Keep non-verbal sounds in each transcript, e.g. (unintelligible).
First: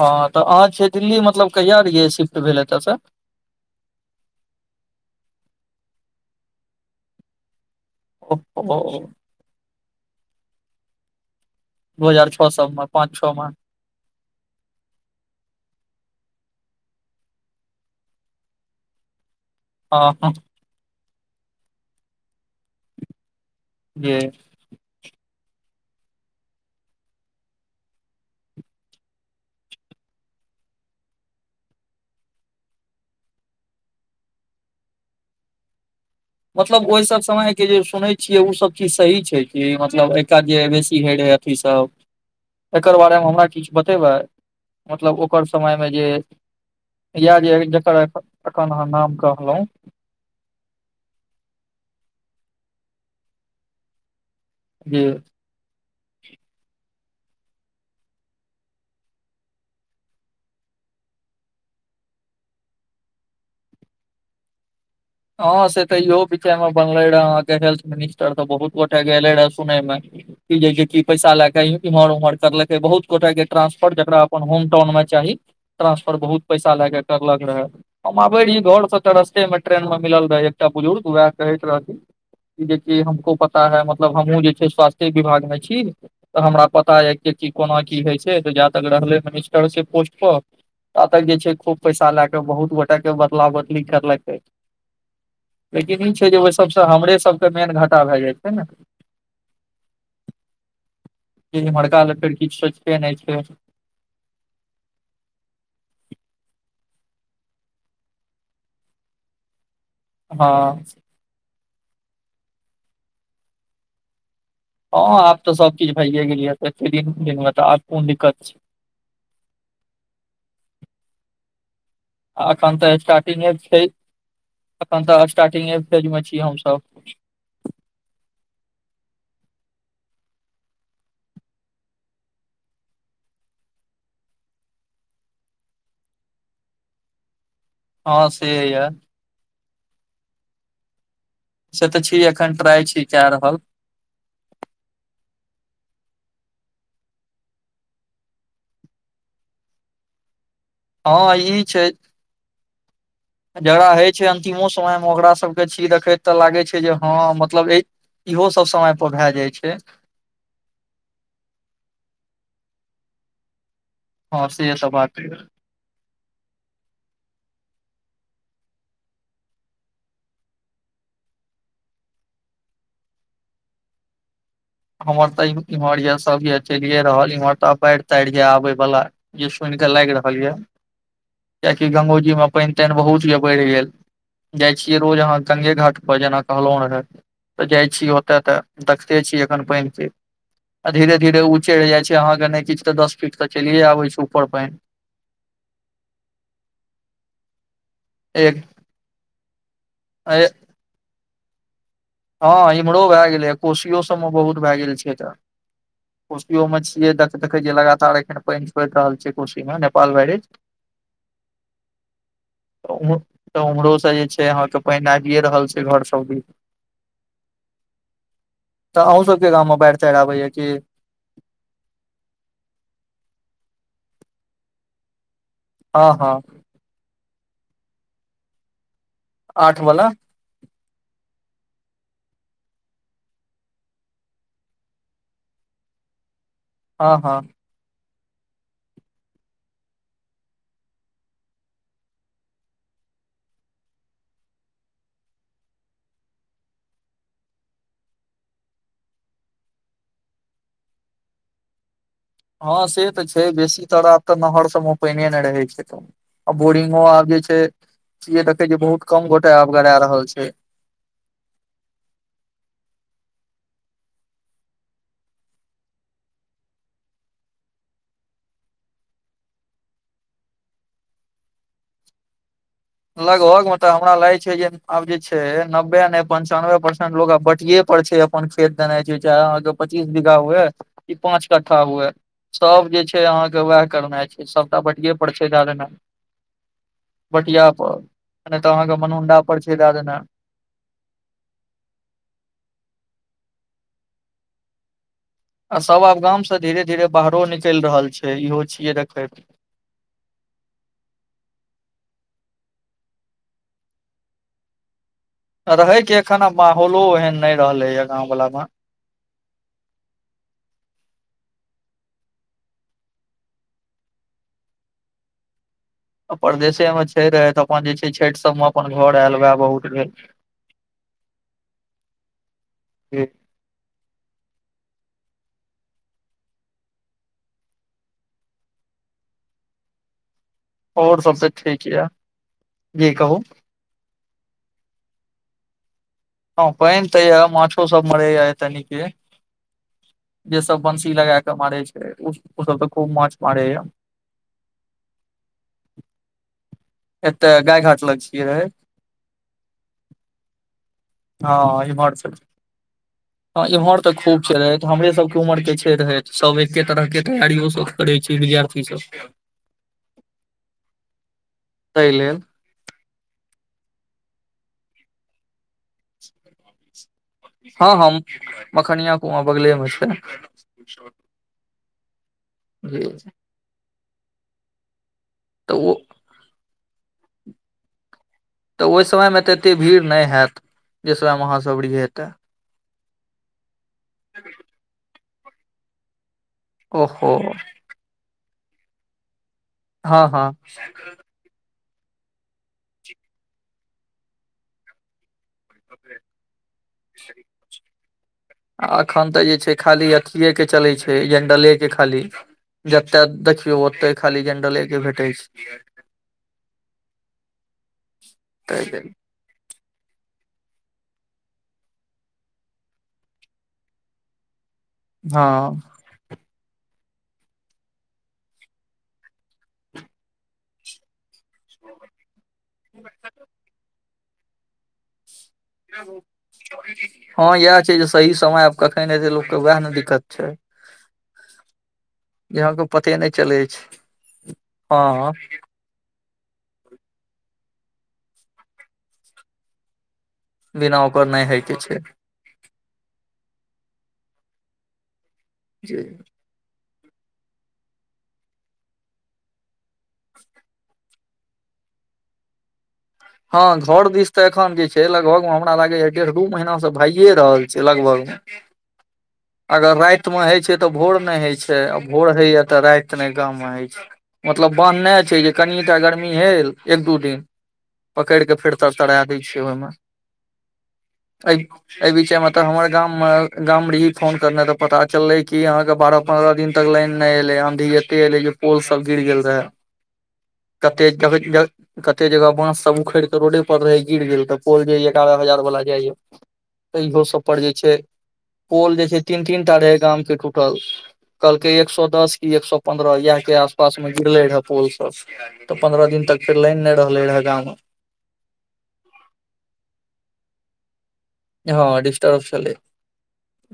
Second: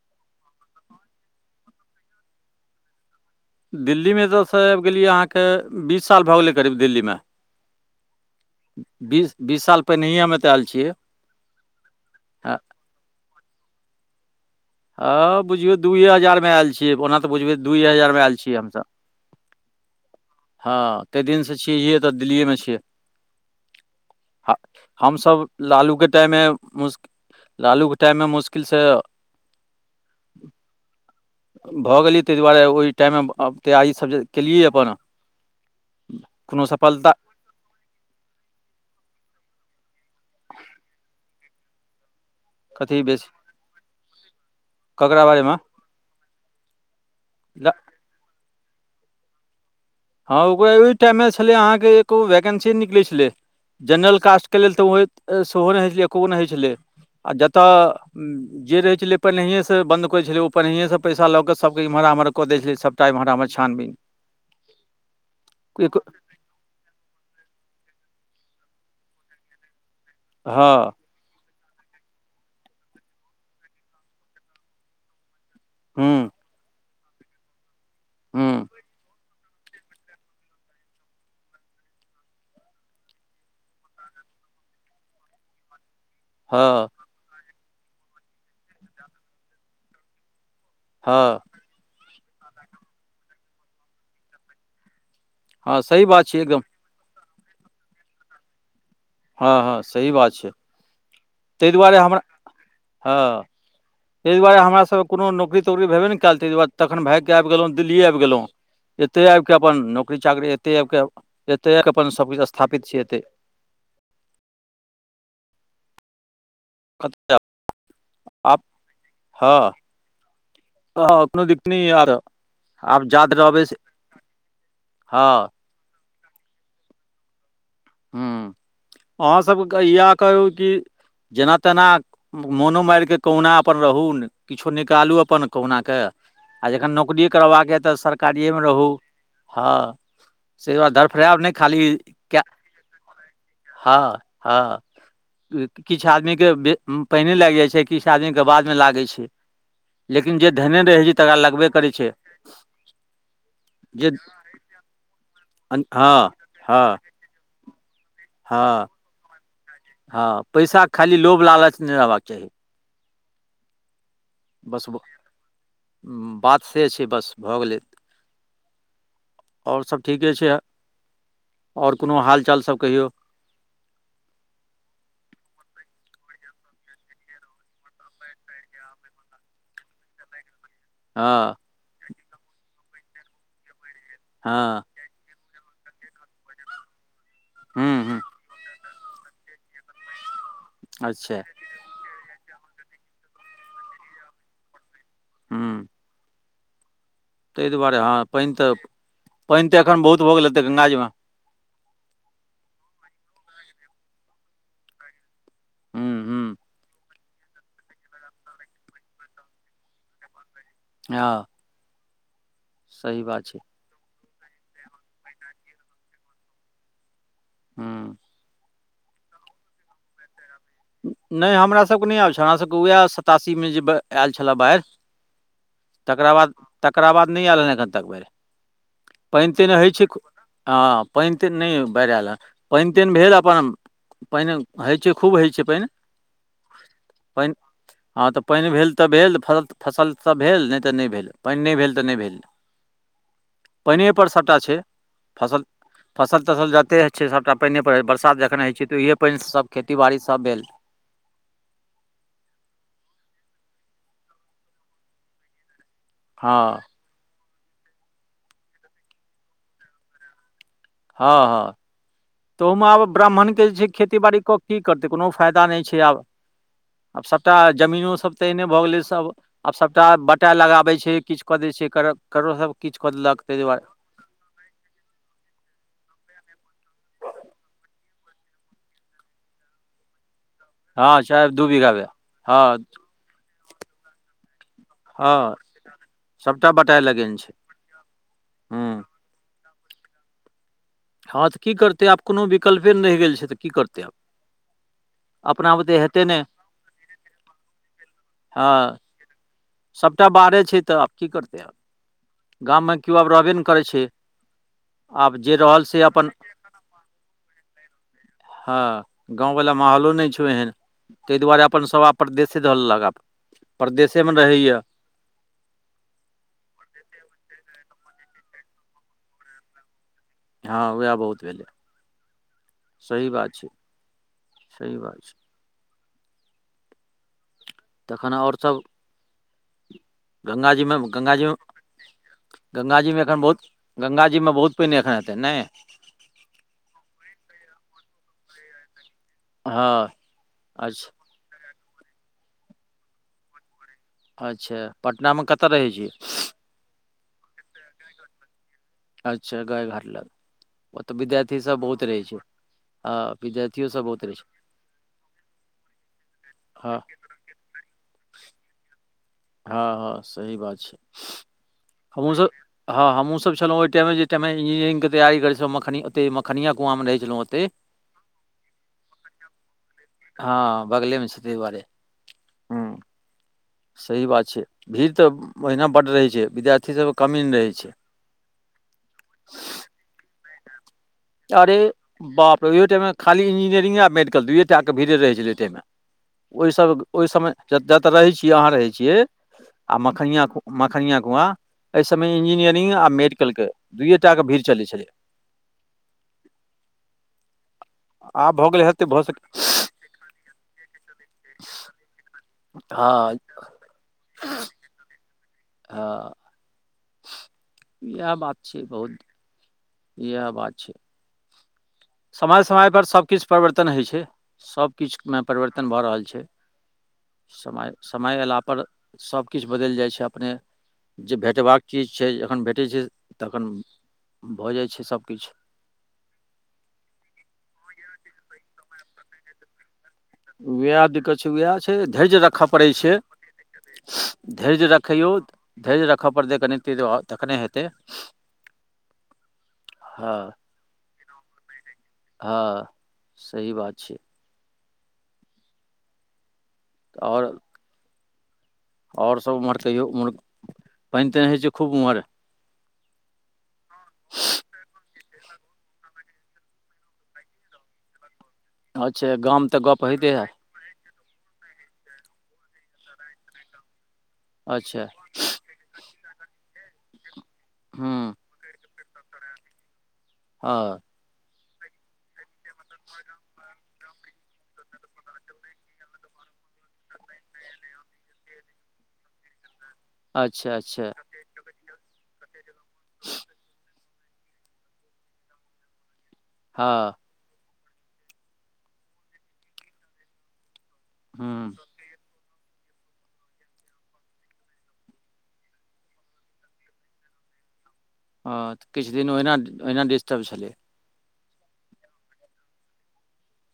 हँ तऽ अहाँ छियै दिल्ली मतलब कहिआ रहियै शिफ्ट भेल एतयस दिल्ली मे त स आबि गेलियै अहाँके बीस साल भ गेलै करीब दिल्ली म हं बीस बीस साल पहिनहिएमे तऽ आयल छिय दू हजार छओ सएमे पाँच छओ म हँ बुझियौ दुइए हजार में आयल छियै ओना त बुझियै दुइए हजार में आयल छियै हमस हँ ह हँ ताहि दिन सँ छियै त दिल्लीएमे छिय कि ह हमसब लालूक्षके टाइम में मुशक लालू के टाइम में मुश्किल स भऽ गेलियै ताहि दुआरे ओहि टाइममे तैयारीसभ जे केलियै अप मतलब ओहि सब सम के जे सुनै छियै ओ सब चीज सही छै कि मतलब एक क जे बेसी हय रहे अथी स एकर कथी बारे में बेसी हमरा किछ बतेबै मतलब ककरा ओकर बारेमे सम जे इह जे एखन अहाँ नाम कहल हँ ओकरा ओहि टाइम मे छलै अहाँके एको वैकेन्सी निकलै छलै जेनरल कास् के लेल तऽ जे ओह सेहो नहि होइ छलै एको नहि होइ छलै आ जत जे रहै छलै पहिेसँ बन्द करै छलै ओ पहिेसँ पैसा लऽ क सभके इम्हर आमह कऽ दै छलै स टाइम हराटामे छानबि हँ से तऽ इहो भ बनले रह अहाँके हेल्थ मिनिस्टर तऽ बहुत गोटे गेले रहे सुनय मे हँ ज पैसा लए क इम्हर उम्हर करलकै बहुत गोटाे के ट्रांसफर जकरा अपन होम टाउन मे चाह ट्रांसफर हूँ बहुत पैसा लएके करलक रहे हम आबे रहिय हूँ घर सब त रस्ते म ट्रेन मे मिलल रहै एकटा बुजुर्ग वएह कहैत रहथि जेकि हमको पता है मतलब हमहूँ जे छै स्वास्थ्य विभागमे छ तऽ हमरा हँ पता यऽ कि क कोना की होइ छै तऽ जा तक रहलै मिनिस्टर से पोस्ट प ता तक जे हँ छै खूब पैसा लए क बहुत गोटे के बदला बदली करलक हँ लेकिन सही ई बात छै जे ओहि एकदम सभसँ हमरे सभके मेन घाटा भए जाइ छै न हँ हँ सही बात छ मड़का ल फेड़ कि छै नहि हँ छ ताहि दुआरे हमरा सभ कोनो नकरी तकरीे ने कल ताहि दुआरे तन भाय क आबि गेलहुँ दिल्ली आबि गेलहु एते आब कऽ अपन नौकरी चाकरी एते हँ आब कऽ एते आब कऽ अपन सभकिछ स्थापित छै एत हँ आब तऽ सबकीज भइयए गेलिय प्रति कतऽ दिन आब कोन दिक्कत छ हं आर एखन तऽ आब जाइत स्टार्टिंगे रहबै से छ अखन तऽ हँ स्टार्टिंगे फेज मे छीिय हमस ह्म अहाँसभके इएह कहू कि जेना तेन मोनो मार कऽ कहुना अपन रहू न किछो निकालू अपन कहुन क आ जखन नौकरीए करबाक यए तऽ हँ से सरकारिएमे रह ये हँ से दु धरफड़ब नह से तऽ छी एखन ट्राइ छी कए रह हँ ह किछु आदमीके बे पानने लागि जाइ छै किछु आदमीके बादमे लागै छ लेकिन जे धने रहैत छै हँ तकरा ई लगबे छै करै छ जकरा होइ छै अंतिमो समय मे ओकरा सबके छीय देखैत तऽ लागै छै जे हँ मतल इहो सब हँ समय पर भए जाय छ हँ पैसाे खाली लोभ लालच नहि लेबाक चाह ह सेह बस सब बात छ बात से छै बस भऽ गेल आओर सब ठीके छै आओर कोनो हाल चाल सब कहिय हमर तऽ इम्हर य सब य चैलये रहल इम्हर तऽ बाढ़ ताढ़ ये आबे बाल य सुनि कऽ लागि रहल य हं कआकि गंगो जी मे पानि तानि बहुत य बढ़ि गेल जाइ हँ छिय रोज अहाँ गंगे घाट पर जेना कहलो ने रहे त जाय हूँ छी हूँ ओते ते देखते छीय धीरे अच्छा धीरे चलि जाइ छै अहाँके नहि किछु तऽ दस फीट तऽ चलिये आबे छै ऊपर पान हू तहि दुआरे हँ पैन एक तऽ पैन तऽ एखन बहुत भऽ गेल एतै गङ्गाजीम हँ इमहरो भए गेलैए कोसियो सभमे बहुत भए गेल छै त हूँ हूँ खशी ओम छ देखैय लगातार एखन पानि छड़ि रहल छै कुशी मे नेपाल भैरिज आ छै उमहरो से जे छै अहाँक पैन आबिए रहल छै घर सबद ह तऽ अहूँ सबके गामव मे बाढ़ि चाढ़ आबया क नहि हमरासभके नहि आयल छल हमरासभके उएह सतासीमे जे आयल छलए बाढ़ हँ हँ तकरा बाद तकरा बाद नहि आयल हन एखन तक बेर पानि आठ तानि होइ वला छ हँ पानितिन नहि बढ़ आल ह पान तानि भेल अप पानि होइत छै खूब होइत छै पानि हँ हँ पनि हँ तऽ पानि भेल तऽ भेल फ फसल त भेल नहि तऽ नहि भेल पानि नहि भेल तऽ नहि भे (inaudible) पानिएपर सभटा छै फस फसल तसल जतेक होइ छै सभटा पानिए पड़ छै बरसात जखन होइ छै तऽ ओहिए पानिसँ सभ खेतीबाड़ी सभ भे हँ से तऽ छै बेसी तरह आब तऽ नहर सबमे पानि नहि रहै छै आ हँ बोरिंगो आब जे छै स देखे छै बहुत कम गोटे आब गड़ा रहल छ हँ ह तोमे आब ब्राह्मण के जे छै खेती बाड़ी कऽ की करतै कोनो फायदा नहि छै आ आब सभटा जमीनोसभ तऽ एहने भऽ गेलै स आब सभटा बटा लगाबै छै किछ कऽ दै छै ककरोसभ किछ कऽ देलक तहि लगभग मतलब दुआरे हमरा लाग छै जे आब जे छै नबे ने पंचानबे परसेंट आब बटिये पर छ अपन खेत देना छै चाहे अहाँ के पच्चीस बीघा हुए कि हँ पाँंच चाहे दू कट्ठा बीघा भेल हुए हँ सब जे ना छै सब बट हँ सभटा बटाए लगेने छै परिय तऽ अहाँके हूँ मनुंडा पर छै दए देन हँ तऽ की करतै आब कोनो विकल्पे नहि रहि गेल छै तऽ की करतै आ आ सब आब गाम नहि से धीरे धीरे बाहरो निकलि रहल छै इहो हँ छियै देख सभटा बारे छै तऽ आब की करतै आ गाममे केओ आब रहबे नहि करै छ रहय के एखन आब माहौलो एहन नहि रहले या गांव वला म हँ गाँववला माहौलो नहि छौ ओहन ताहि दुआरे अपन सभ परदेशे धर लग आ परदेसे मे रहैय परदेशेमे छै रहथिल तऽ अपन जे छै छैठ सभमे अपन घर आयल उएह बहुत भे हँ वएह बहुत भेलै सही बात छै सही बात छ तखन ओर सब गङ्गााजीमे और सब तऽ गङ्गााजीमे ठीक ये जी गङ्गााजीमे कहू एखन बहु गंगा जीमे बहुत पैन एखन हेतै न हँ पैन तै मछो सब मै आय तनिक हँ जे सब बंसी अच्छा लगाक मारे छै ओ सब त खूब माछ मारे अच्छा पटनामे कतऽ रहै छ एते गाय घाट लग छियै र अच्छा गायघाट लग ओतय विद्यार्थीसभ बहुत रहै छ ह इम्हर तऽ खूब छै रहैत हमरे सबके उमर के छै रहैत सब एके हँ तरह क तैयारियो सब करै छै विद्यार्थी स हँ हँ सही बात छै ताहि हमहुँस लेल हँ हमहूँसभ छलहुँ ओहि इमेहि इमे इंजीनियरिंगके तैयार करैत छलँ मखनी ओते मखनिया कुआमे रहै छलहुँ ओते हँ ह मखनिया कुआ बगलेमे छ हँ बगलेमे छै ताहि दुआरे हूँ बझ छ सही बात छै भीड़ तऽ ओहिना बड्ड रहै छै विद्यार्थीसभके कमी नहि रहै छ तऽ ओहि समयमे तऽ एते भीड़ नहि होयै अरे बाप रो ईहोटाम खाली इन्जीनियरिंग ओर मेडिकल दुइयए टाके भीड़े रहै छलै तहिमे ओहिस ओहो ओहिसमे जत्त तऽ रहै छियै अहाँ रहै छियै आ हँ हँ मखनिआ मखनिआ कुआ एहि सभमे इंजीनियरिंग आ मेडिकलके दुइए टाके भीड़ चलै छल आब भऽ गेलै आ हेतै भऽ एखन तऽ सकै जे छ खाली अथे के चले छै जडले के खाली जते हँ दे ओते खाली जंडले के भेटै छ हँ इएह बात छै ताहि बहु लेल इएह बात छ समय समयपर सभकिछु परिवर्तन होइ छै सभकिछुमे हँ परिवर्तन भऽ रहल छ समय समय अयलापर सभकिछु बदलि जाइ छै अपन जे भेटबाक चीज छै जखन भेटै छै तखन भऽ जाइ छै सबकिछ हँ इएह छै जे सही समय आब कखन एतै लोकके उएह ने दिक्कत छ वएह दिक्कत छै वएह छै धैर्य रखऽ अहाँके पड़ै छै पते नहि चलै छै धैर्य रखै हँ धेर्य रखय पड़तै कनी ती तखने हेतै ह बिना ओकर नहि होय के छ हँ सही बात छ ज आओर आओर सभ उम्हर कहियो ओम्हर पानि तानि होइत छै खूब ओम्ह हँ घर दिस तऽ एखन जे छै लगभग मे हमरा लागैय डेढ़ दू महीना से भइे रहल छै लगभ अच्छा गाम तऽ अगर गप्प होइते रातिमे हैत होइ छै त तऽ भोर नहि होइ छै आ भोर होइया तऽ राति ने गाम मे होइ छै मतलब अच्छा बान्हने छै ज कनिटा गर्मी भेल एक दू दि हँ पकड़ि कऽ फेर तरतराा दै छियै ओहिम ह त एहि विचयमे तऽ हमर गाममे गाम रही फोन करना तऽ पता चललै कि अहाँके बारह पंन्द्रह दिन तक लाइन नहि एले आँधी एते एऐले जे पोल सब गिर गेल रह अच्छा कते अच्छा कतेक जगह ब सब उखड़ तऽ रोडे पर रहै गिर गेल तऽ पोल जेय एगारह हजार वालला जाइय त हँ इहो सभ पर जे छै पोल जे छै तीन तीनटा रहय गामके टूट हँ कहलकै एक सए दस की एक सए पन्द्रह इएह के आसपास मे गिरले रहे पोल स तऽ पंन्द्रह दिन तक फेर लान नहि रहले रहे गाँव म ह तऽ किछु दिन ओहिना ओहिना डिस्टर्ब छल हँ डिस्टर्ब छलै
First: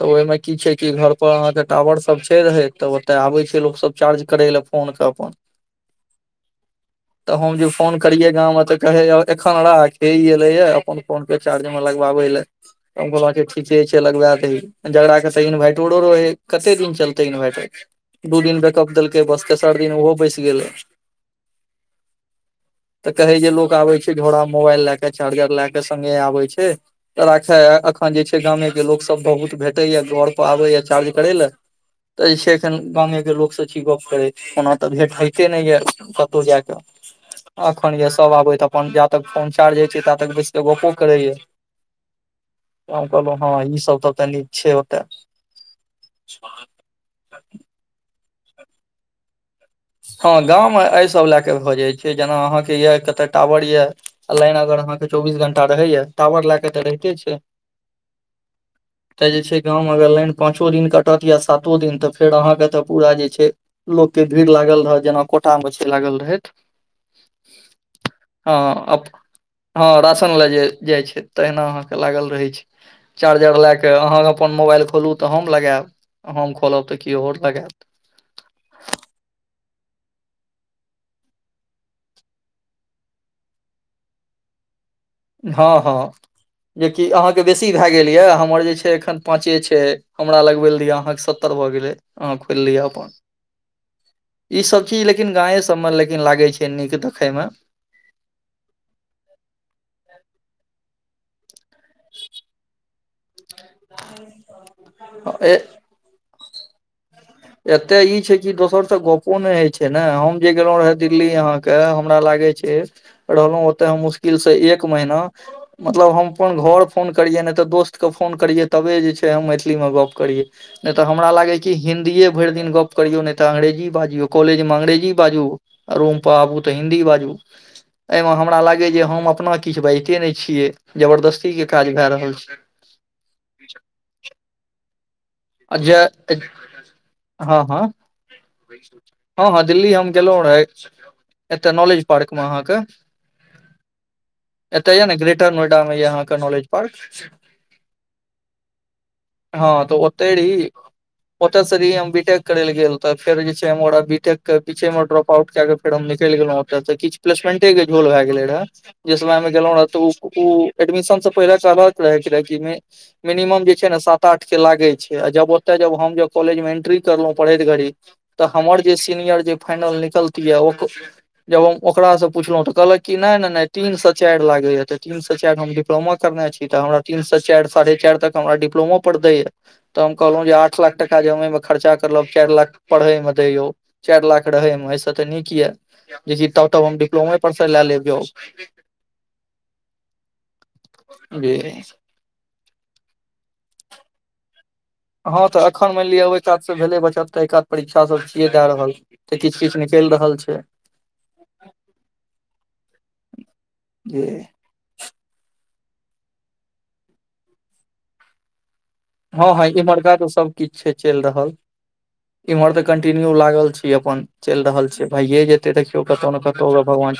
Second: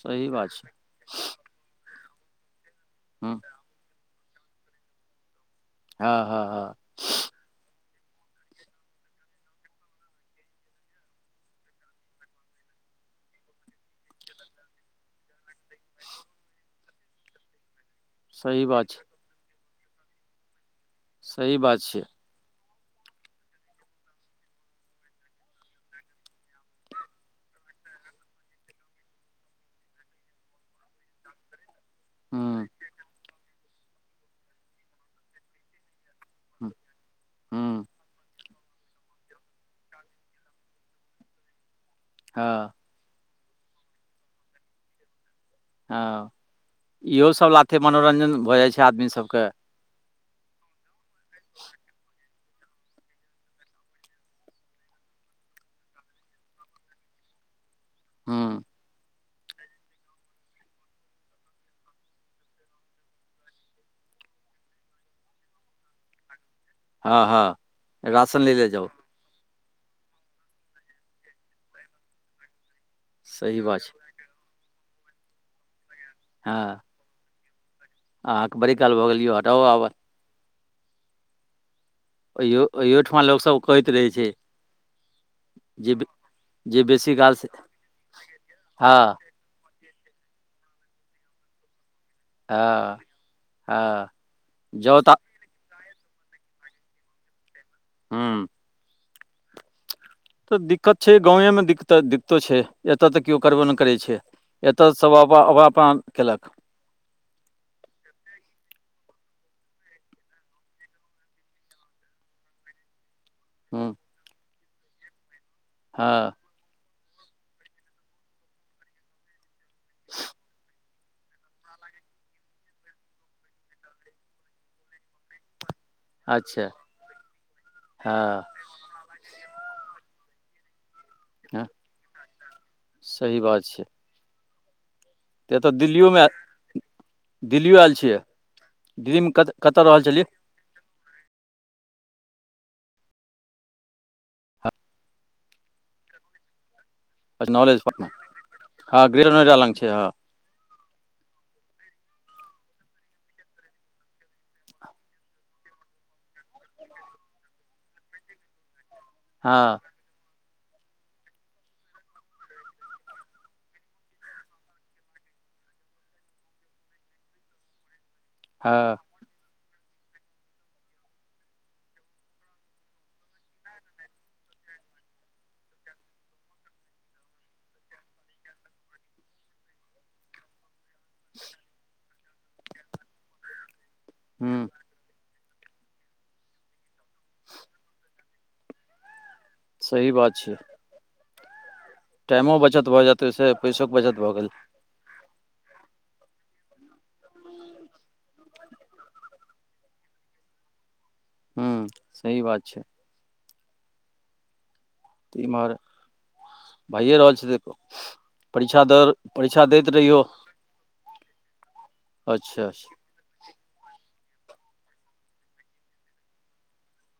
तऽ सही ओहिमे बात की छै कि घर पर अहाँके टावर सब छै रहथ तब ओतय हँ आबै छै लोकसभ चार्ज करै लए फोन के अप ह हँ (unintelligible) तऽ हम जे फोन करिये गां में तऽ कहे एखन राख हे एले ये अपन फोन पे चार्ज मे लगवाबे ल हम कहल ठीके छै लगबा दह झगड़ाे तऽ इन्वर्इटरो रहै कते दिन चलतै इन्वरटर दू दिन सही बात बैकअप छै देलकै बस तेसर दिन ओहो बैस गेल सही बात छिय तऽ कहे जे लोक आबे छै घोड़ा मोबाइल लय के चार्जर लय के सगे आबै छ ऽ राखे अखन जे छै गामे के लोक सब बहुत भेटे या घर पर आबे य चार्ज करे ल तऽ जे छै हँ एखन गामेके लोकसँ छी गप करैत ओना तऽ भेंट होइते नहि य जा हँ के अखन य सब आबे त अपन जा तक फोनचार्ज हय छै ता तक बसिक गपो करेय ह त कहलहु हँ ई सब तऽ तनि छैत हँ इहो सब लाथे मनोरञ्जन भऽ जाइ छै आदमी सबक हँ गाममे एहि सभ लए कऽ भऽ जाइत छ जेना अहाँ के ये कते टावर ये लाइन अगर अहाँ के चौबीस घंटा रहे ये टावर ले के ते रहिते छ (unintelligible) ह तऽ जे छै गाँमे अगर लाइन पाँचो दिन कटत या सातो दिन तऽ फेर अहाँके तऽ पूरा जे छ लोकके भीड़ लागल रहय जेना कोटामे छै लागल रहथ हँ हँ रशन ले ले जा हँ राशन ले जे जाइ छै तहिना अहाँके लागल रहै छ चार्जर सही लए बात कऽ छै अहाँ अपन मोबाइल खोलू तऽ हम लगायब हम हँ खोलब तऽ केओ आर लगाय अहाँके बड़ी काल भऽ गेल यियौ हटा आब ओहि ओहिठमा लोकसभ कहैत रहै छ हँ हँ जे जेकि बेसी काल अहाँके से बेसी भए गेल यऽ हमर जे छै हँ एख पाँचे छै हमरा लगबै लए दिऽ अहाँके सत्तर भऽ गेल अह खोललिय हँ अपन हँ ई सब जाउ चीज तऽ लेकिन गाे सबमे लेकिन लागे छ फेन्नीके देखैम हू तऽ दिक्कत छै गाँवेमे दिक्क दिक्कतो छ एतऽ तऽ केओ करबो नहि करै छै एतऽ सब मे अपन अपनना केल एत्ते ई छै कि दोसर से गपो ने हय छै ने हम जे गेलों रहे दिल्ली यहा के हमरा लागे छ हूँ ओ एक महिना मतल हँ अपन घर फोन करियै नहि तऽ दोस्तके फोन करियै तबे जे छै हम मैथिलीमे गप करिय नहि तऽ हमरा लागै क हिंन्दीए भरि दिन गप करियौ नहि तऽ अंग्रेजी बाजियौ कॉलेज मे अंग्रेजी बाज रूम पर आबू अच्छा तऽ हिंन्दी बाजू हँ एहिमे हमरा लागय जे हम अपन किछु बाजिते ने छियै जबरदस्ती हँ के काज भए रहल छ सही बात छ तऽ एतऽ आ दिल्लिोम जे हँ हँ दिल्लीमे हँ कतऽ हँ कतऽ दिल्ली रहल हम छलियै गेलहुँ रह एत नालेज पड़कमे अहाँक एतय यऽ ने ग्रेटर नोएडा मे यऽ अहाँ के नॉलेज पार् अच्छा नॉलेज हँ ग्रेड नोएड लग छै ह त ओते सी हम बीटेक करे ले गेल ते फेर जे छैरा बीटेक के पीछे मे ड्रोप आउट क क हम निकलि गेलों ओ तऽ किछु प्लेसमेंटे के झोल भए गेले रहे जे समय में गेलों हँ रह तऽ एडमिशन से पहिले के अलग रहे के रहे मे मिनिमम जे छै ने सात आठ के लागे छ जब ओते जब हम जब कॉलेज मे एंट्री करलहुं पढ़ैत घड़ी तऽ हमर जे हँ सीनियर ज फाइनल निकलती य जब हम ओकास से पुछलहुं तऽ कहलक क नहि नहि नहि तीन से चारि लागे या ते तीन से चारि ह डिप्लोमा करने छी तऽ हमरा तीन से चारि साढ़े चारि तक हमरा डि्लोमा प पर दै य तऽ हम कहलहुँ जे आठ लाख टाका जे हमहिमे खर्चा करलब चारि लाख पढ़े मे दैय चारि लाख हूँ रहैमे एहिसँ तऽ नीक यऽ जेकि तब तब हम डिप्लोमे परसँ लए लेब जॉ सही बात छ अ टाइमो बचत भऽ जायतै ओहिसँ पैसोके बचत भऽ गे हँ तऽ एखन मानि लिअ ओहि कात से भेलै बच्चा तऽ एहि कात परीक्षा सब छियै दए रह तऽ किछु किछु निकलि रहल छ हू सही बात छ ज तऽ इमहर भइए रहल छै तऽ परीक्षा द हँ ह इम्हरका तऽ सब किछ छै चलि रहल इम्हर अच्छा तऽ ल च छी क